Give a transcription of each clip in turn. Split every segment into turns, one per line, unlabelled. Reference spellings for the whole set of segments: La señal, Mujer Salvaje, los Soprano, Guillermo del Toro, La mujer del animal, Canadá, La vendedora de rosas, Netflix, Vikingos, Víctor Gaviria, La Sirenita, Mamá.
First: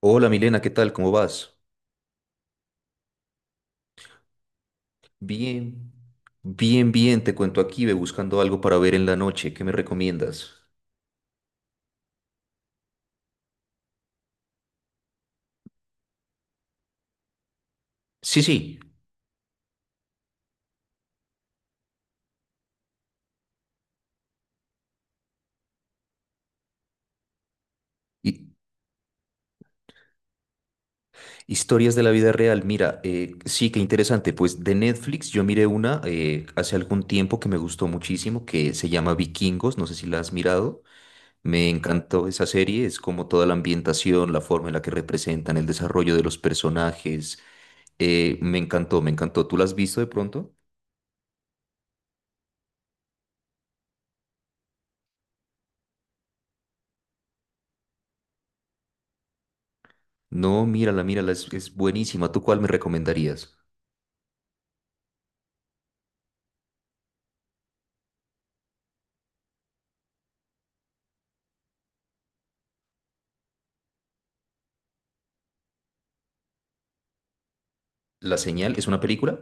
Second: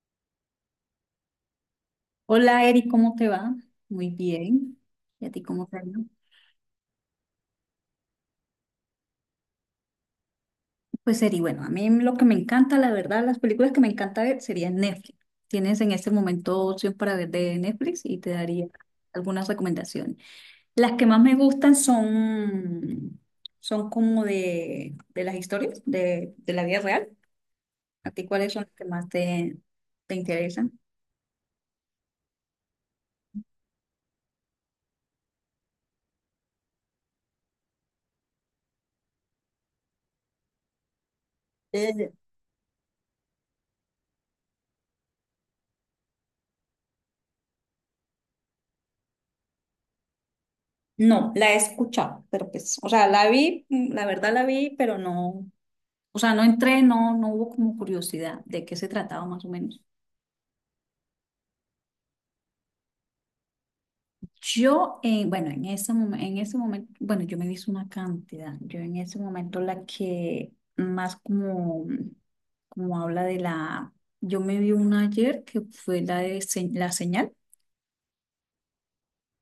Hola Milena, ¿qué tal? ¿Cómo vas?
Hola Eri, ¿cómo te va? Muy bien. ¿Y a ti cómo te va?
Bien, bien, te cuento aquí, ve buscando algo para ver en la noche, ¿qué me recomiendas?
Pues Eri, bueno, a mí lo que me encanta, la verdad, las películas que me encanta ver serían Netflix. Tienes en este momento opción para ver de Netflix y te
Sí,
daría
sí,
algunas recomendaciones. Las que más me gustan son como de las historias de la vida real. ¿A ti
hi-
cuáles son las que más te interesan?
historias de la vida real. Mira, sí, qué interesante. Pues de Netflix yo miré una hace algún tiempo que me gustó muchísimo, que se llama Vikingos, no sé si la has mirado. Me
Eh,
encantó esa serie, es como toda la ambientación, la forma en la que representan el desarrollo de los personajes. Me encantó, me encantó. ¿Tú la has visto de pronto?
No, la he escuchado, pero pues, o sea, la vi, la verdad la vi, pero no. O sea, no entré, no hubo como curiosidad de qué se trataba más o menos.
No, mírala, mírala, es buenísima. ¿Tú cuál me recomendarías?
Yo, bueno, en ese momento, bueno, yo me hice una cantidad. Yo en ese momento la que más como, como habla yo me vi una ayer que fue la la señal.
¿La señal es una película?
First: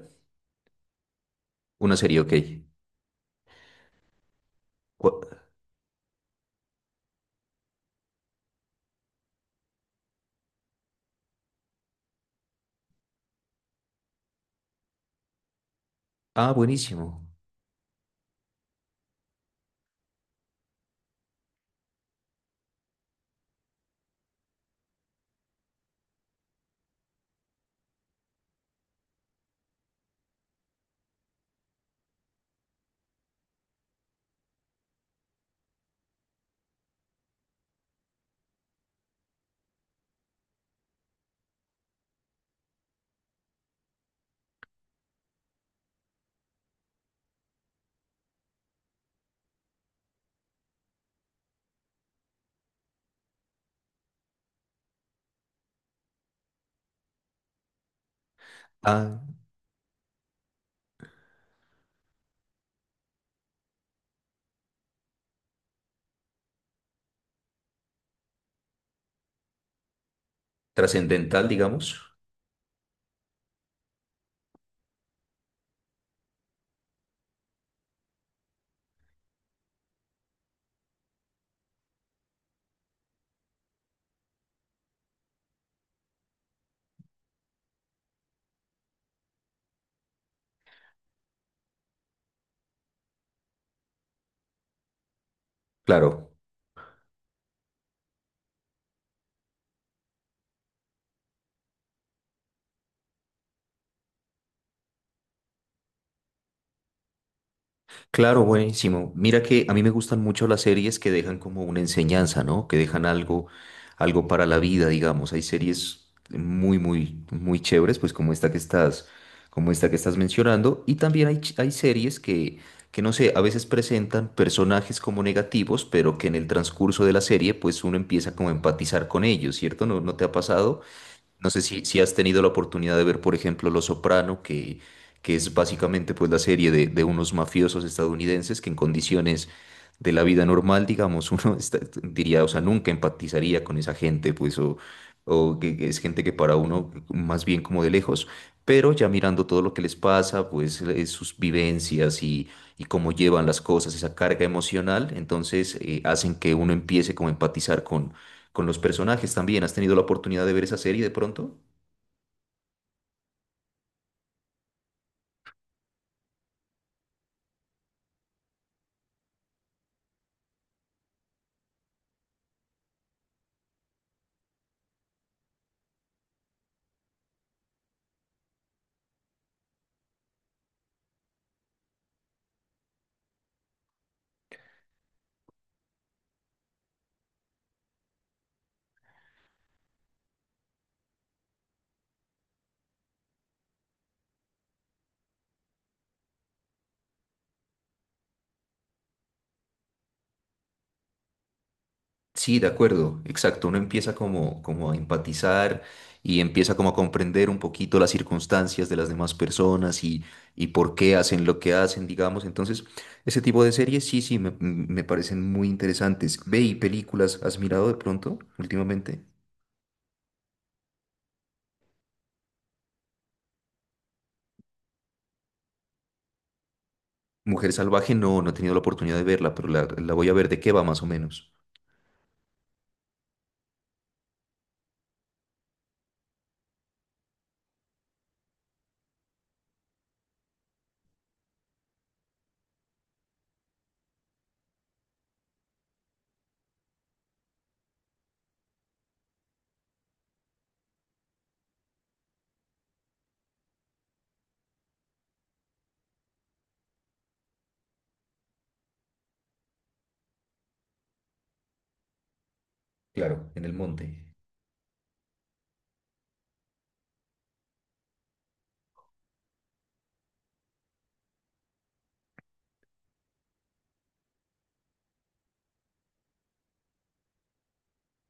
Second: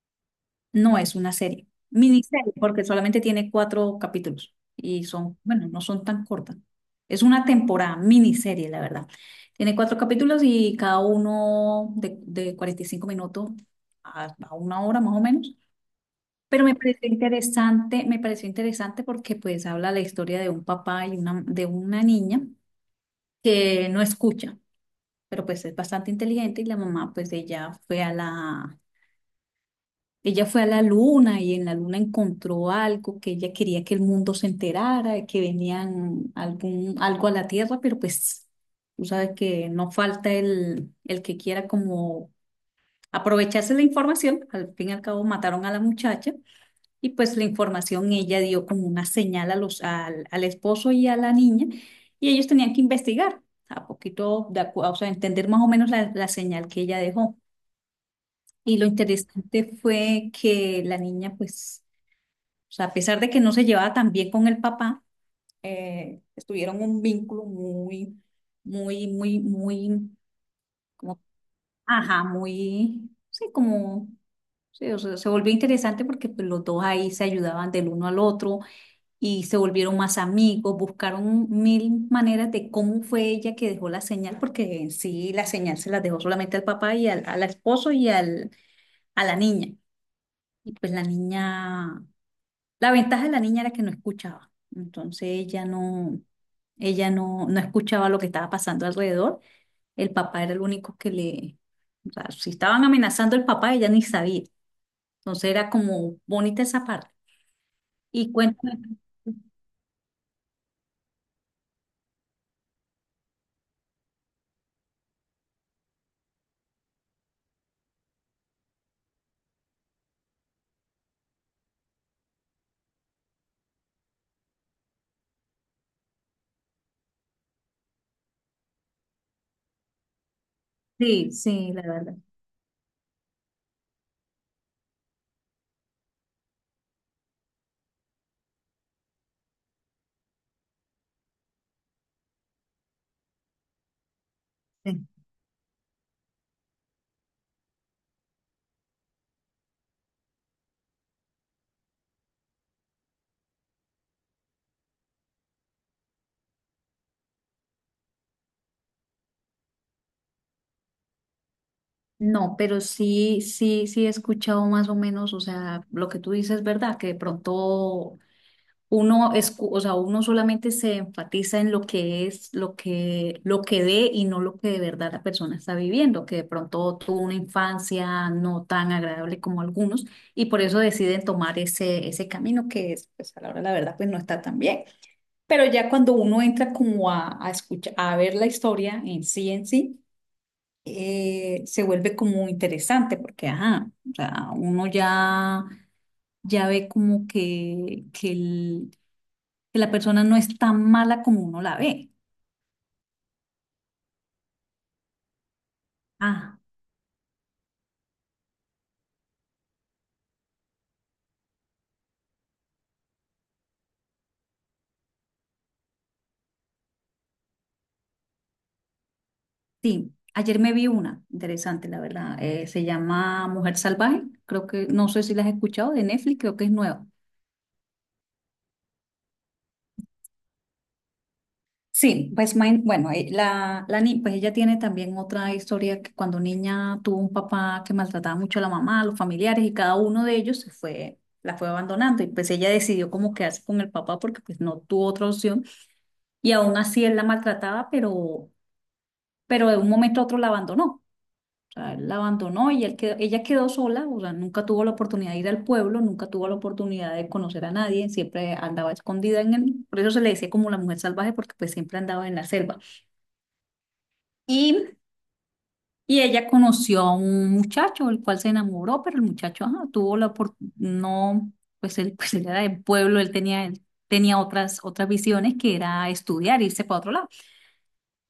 No es una serie,
Una serie, ok.
miniserie, porque solamente tiene cuatro capítulos y
Cu-
son, bueno, no son tan cortas. Es una temporada, miniserie, la verdad. Tiene cuatro capítulos y cada uno de 45 minutos a una hora más o menos.
Ah,
Pero
buenísimo.
me pareció interesante porque pues habla la historia de un papá y de una niña que no escucha, pero pues es bastante inteligente y la mamá pues Ella fue a la luna y en la luna encontró algo que ella quería que el mundo se enterara, que venían algo a la Tierra, pero pues tú sabes que no falta el que quiera como aprovecharse la información. Al fin y al cabo mataron a la muchacha y pues la información ella dio como una señal a al esposo y a la niña y ellos tenían que investigar a poquito, o sea, entender más o menos la señal que ella dejó. Y lo
Ah,
interesante fue que la niña pues, o sea, a pesar de que no se llevaba tan bien con el papá, estuvieron un vínculo muy, muy, muy, muy, como,
trascendental, digamos.
ajá, muy, sí, como, sí, o sea, se volvió interesante porque pues, los dos ahí se ayudaban del uno al otro y se volvieron más amigos, buscaron mil maneras de cómo fue ella que dejó la señal, porque en sí la señal se la dejó solamente al papá y al esposo y a la niña. Y pues La ventaja de la niña era que no escuchaba, entonces
Claro.
ella no, no escuchaba lo que estaba pasando alrededor. El papá era el único o sea, si estaban amenazando el papá, ella ni sabía. Entonces era como bonita esa parte. Y
Claro,
cuéntame,
buenísimo. Mira que a mí me gustan mucho las series que dejan como una enseñanza, ¿no? Que dejan algo, algo para la vida, digamos. Hay series muy, muy, muy chéveres, pues como esta que estás mencionando. Y también hay, hay series que, no sé, a veces presentan personajes como negativos, pero que en el transcurso de la serie, pues uno empieza como a empatizar con ellos, ¿cierto? ¿No, no te ha pasado?
sí,
No sé
sí, la
si, si has
verdad.
tenido la oportunidad de ver, por ejemplo, los Soprano, que es básicamente pues la serie de unos mafiosos estadounidenses que en condiciones de la vida normal, digamos, diría, o sea, nunca empatizaría con esa gente, pues, o que es gente que para uno más bien como de lejos, pero ya mirando todo lo que les pasa, pues, sus vivencias y cómo llevan las cosas, esa carga emocional. Entonces hacen que uno empiece como a empatizar con los personajes también. ¿Has tenido la oportunidad de ver esa serie de pronto?
No, pero sí, sí, sí he escuchado más o menos, o sea, lo que tú dices, ¿verdad? Que de pronto, o sea, uno solamente se enfatiza en lo que es, lo que ve y no lo que de verdad la persona está viviendo, que de pronto tuvo una infancia no tan agradable como algunos y por eso deciden tomar ese camino que es, pues a la hora de la verdad, pues no está tan bien. Pero ya cuando uno entra como a escuchar, a ver la historia en sí, se vuelve como interesante porque, ajá, o sea, uno ya ve como que la persona no es tan mala como uno la ve.
Sí, de acuerdo, exacto. Uno empieza como, como a empatizar y
Ah,
empieza como a comprender un poquito las circunstancias de las demás personas y por qué hacen lo que hacen, digamos. Entonces, ese tipo de series sí, sí, me parecen muy interesantes. Ve y películas, ¿has mirado de pronto últimamente?
sí, ayer me vi una interesante, la verdad. Se llama Mujer Salvaje. Creo que, no sé si la has escuchado de Netflix, creo que es nueva.
Mujer Salvaje, no, no he tenido la oportunidad de verla, pero la voy a ver. ¿De qué va más o menos?
Sí, pues bueno, la, la ni- pues ella tiene también otra historia que cuando niña tuvo un papá que maltrataba mucho a la mamá, a los familiares y cada uno de ellos se fue, la fue abandonando y pues ella decidió como quedarse con el papá porque pues no tuvo otra opción y aún así él la maltrataba, pero de un momento a otro la abandonó. O sea, él la abandonó y ella quedó sola, o sea, nunca tuvo la oportunidad de ir al pueblo, nunca tuvo la oportunidad de conocer a nadie, siempre andaba escondida en el, por eso se le decía como la mujer salvaje, porque pues siempre andaba en la selva.
Claro, en el monte.
Y, y ella conoció a un muchacho, el cual se enamoró, pero el muchacho, ajá, tuvo la oportunidad, no, pues él era del pueblo, él tenía otras visiones que era estudiar, irse para otro lado.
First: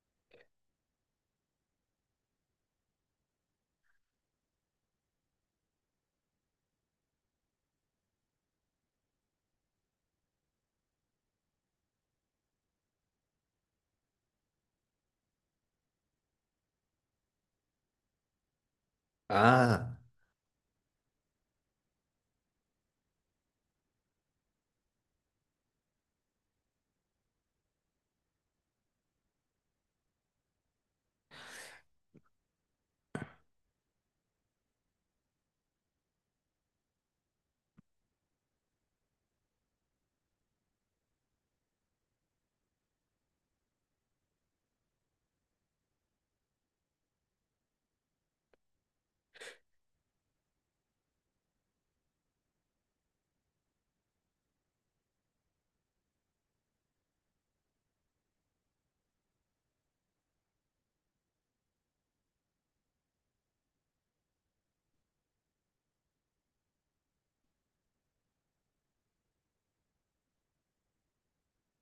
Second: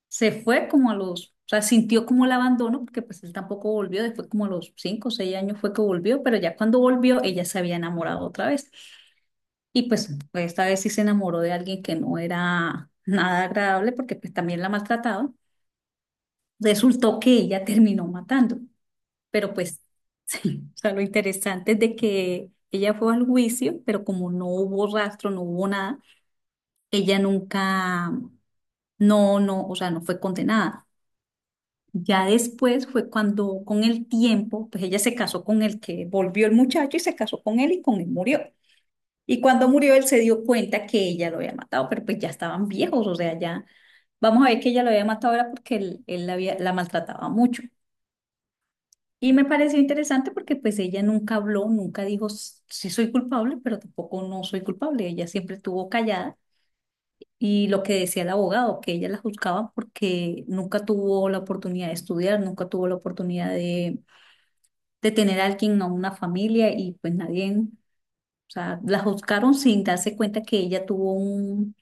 Se fue como o sea, sintió como el abandono, porque pues él tampoco volvió, después como a los 5 o 6 años fue que volvió, pero ya cuando volvió ella se había enamorado otra vez. Y pues, esta vez sí se enamoró de alguien que no era nada agradable, porque pues también la maltrataba. Resultó que ella terminó matando, pero pues
Ah,
sí, o sea, lo interesante es de que ella fue al juicio, pero como no hubo rastro, no hubo nada, ella nunca, no, no, o sea, no fue condenada. Ya después fue cuando con el tiempo, pues ella se casó con el que volvió el muchacho y se casó con él y con él murió. Y cuando murió él se dio cuenta que ella lo había matado, pero pues ya estaban viejos, o sea, ya vamos a ver que ella lo había matado era porque él la maltrataba mucho. Y me pareció interesante porque pues ella nunca habló, nunca dijo, Sí, soy culpable, pero tampoco no soy culpable". Ella siempre estuvo callada. Y lo que decía el abogado, que ella la juzgaba porque nunca tuvo la oportunidad de estudiar, nunca tuvo la oportunidad de tener a alguien, a una familia, y pues nadie, o sea, la juzgaron sin darse cuenta que ella tuvo un,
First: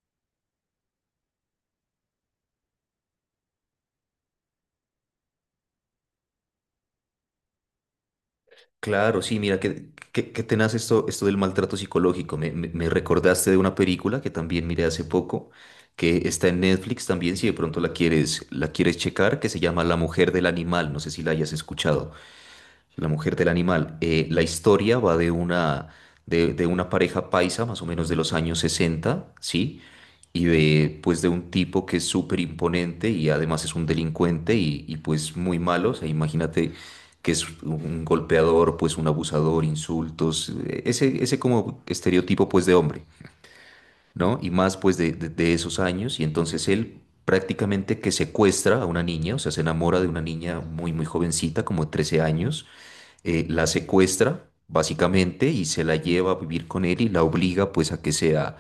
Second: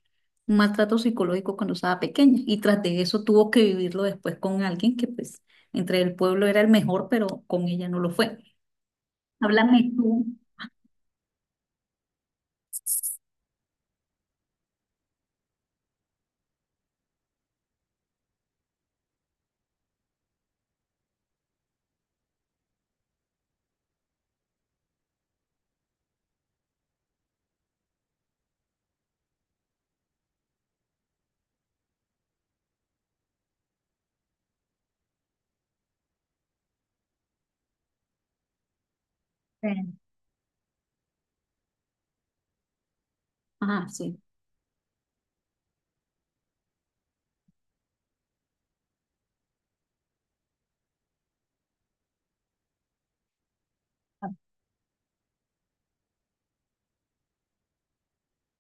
un maltrato psicológico cuando estaba pequeña, y tras de eso tuvo que vivirlo después con alguien que pues entre el pueblo era el mejor, pero con ella no lo fue.
claro, sí. Mira,
Háblame tú.
qué tenaz esto, esto del maltrato psicológico. Me recordaste de una película que también miré hace poco, que está en Netflix también, si de pronto la quieres checar, que se llama La mujer del animal. No sé si la hayas escuchado. La mujer del animal. La historia va de una, de una pareja paisa, más o menos de los años 60, ¿sí? Y de, pues, de un tipo que es súper imponente y además es un delincuente pues muy malo. O sea, imagínate que es un golpeador, pues un abusador,
eh,
insultos, ese como estereotipo pues de hombre,
Ah, sí.
¿no? Y más pues de, de esos años. Y entonces él prácticamente que secuestra a una niña, o sea, se enamora de una niña muy, muy jovencita, como de 13 años. La
Ah,
secuestra básicamente y se la lleva a vivir con él y la obliga pues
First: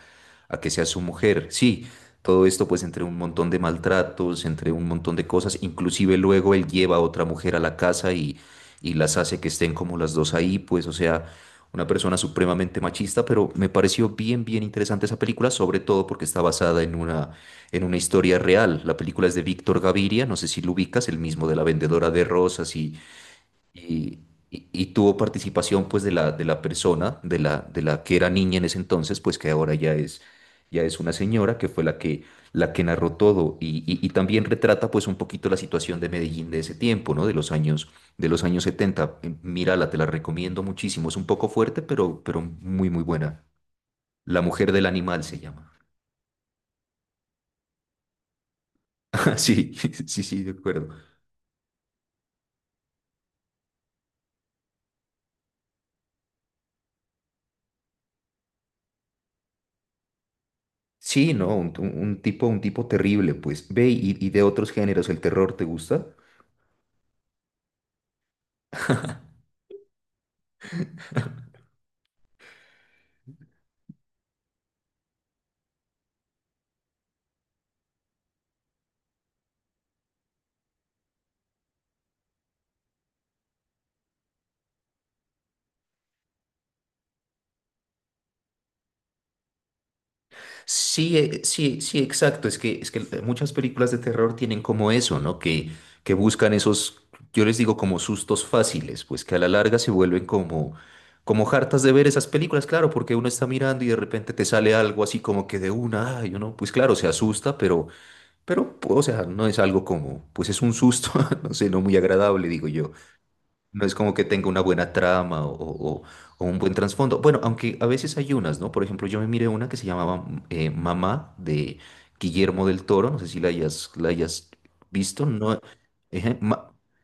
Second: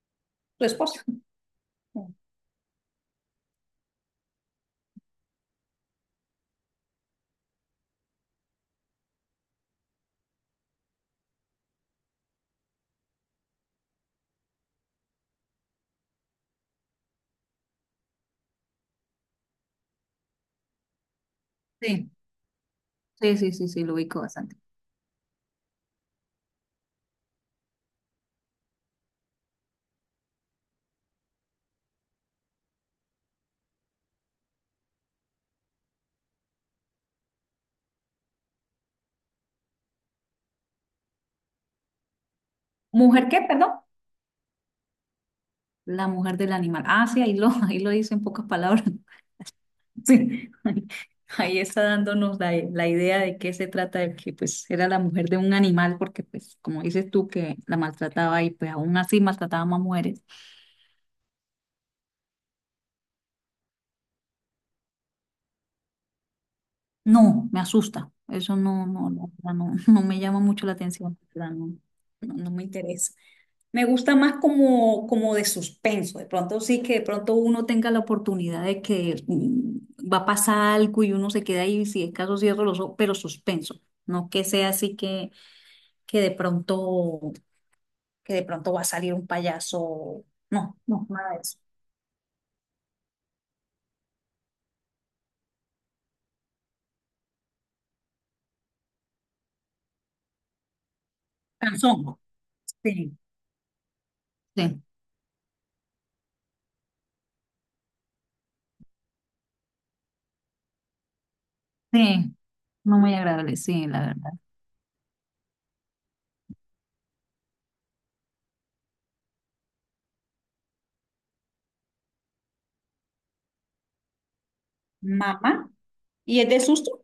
a
tu
que sea su
esposa.
mujer. Sí, todo esto pues entre un montón de maltratos, entre un montón de cosas. Inclusive luego él lleva a otra mujer a la casa y las hace que estén como las dos ahí, pues o sea, una persona supremamente machista. Pero me pareció bien bien interesante esa película, sobre todo porque está basada en una, en una historia real. La película es de Víctor Gaviria, no sé si lo ubicas, el mismo de La vendedora
Sí,
de rosas
sí, sí, sí, sí, lo
y,
ubico bastante.
y tuvo participación pues de la persona, de la que era niña en ese entonces, pues que ahora ya es una señora, que fue la que narró todo y también retrata pues un poquito la situación de Medellín de ese tiempo, ¿no? De los años setenta. Mírala, te la recomiendo muchísimo, es un poco fuerte, pero muy, muy
¿Mujer qué,
buena.
perdón?
La mujer del animal se llama.
La mujer del animal. Ah, sí, ahí lo dice en pocas palabras.
Sí, sí, sí, de
Sí, ahí
acuerdo.
ahí está dándonos la idea de qué se trata, de que pues era la mujer de un animal, porque pues como dices tú que la maltrataba y pues aún así maltrataba más mujeres.
Sí, no, un tipo terrible, pues. Ve y de otros géneros, ¿el terror te gusta?
No, me asusta. Eso no, no, no, la verdad, no, no me llama mucho la atención, la verdad, no, no, no me interesa. Me gusta más como de suspenso. De pronto sí que de pronto uno tenga la oportunidad de que va a pasar algo y uno se queda ahí, si es caso cierro los ojos, pero suspenso. No que sea así que de pronto, va a salir un payaso. No, no,
Sí,
nada de eso.
sí, sí, exacto. Es que muchas películas de terror tienen como eso, ¿no? Que buscan esos, yo les digo como sustos fáciles, pues que a la larga se vuelven como, como hartas de
Canzón.
ver esas películas, claro,
Sí,
porque uno está mirando y de repente te sale
sí,
algo así como que de una, ay, uno, pues claro, se asusta, pero, o sea, no es algo como, pues es un susto, no sé, no muy
sí.
agradable, digo yo.
No muy agradable,
No
sí,
es
la
como que
verdad.
tenga una buena trama o un buen trasfondo. Bueno, aunque a veces hay unas, ¿no? Por ejemplo, yo me miré una que se llamaba Mamá de Guillermo del Toro. No sé si la hayas, la hayas visto. No,
Mamá.
ejé,
¿Y es de susto?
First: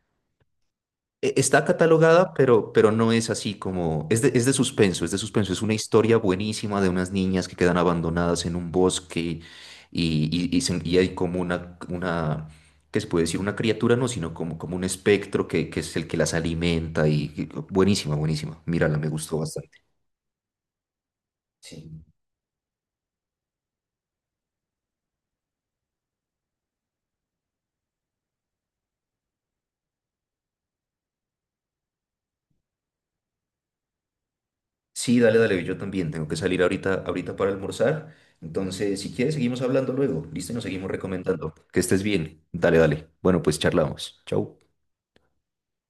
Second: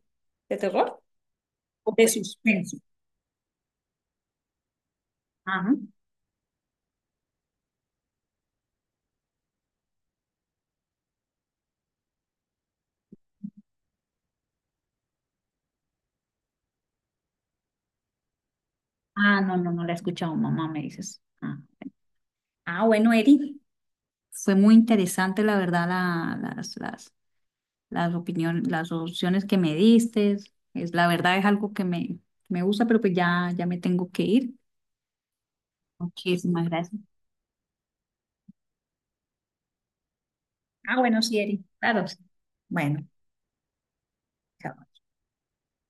¿De terror?
Está
¿O de
catalogada,
suspenso?
pero no es así como... es de suspenso, es de suspenso. Es una
Ajá.
historia buenísima de unas niñas que quedan abandonadas en un bosque y hay como una... ¿Qué se puede decir? Una criatura, no, sino como, como un espectro que es el que las alimenta y... Buenísima, buenísima. Mírala, me gustó
Ah, no, no,
bastante.
no la he escuchado, mamá, me dices. Ah.
Sí.
Ah, bueno, Eri. Fue muy interesante, la verdad, las opiniones, las opciones que me diste. La verdad es algo que me gusta, pero pues ya, ya me tengo que ir.
Sí, dale, dale, yo también tengo que salir
Muchísimas gracias.
ahorita, ahorita para almorzar. Entonces, si quieres, seguimos hablando luego. Listo, y nos seguimos
Ah, bueno, sí,
recomendando.
Eri.
Que estés
Claro. Sí.
bien. Dale,
Bueno,
dale. Bueno, pues charlamos. Chau.
chao.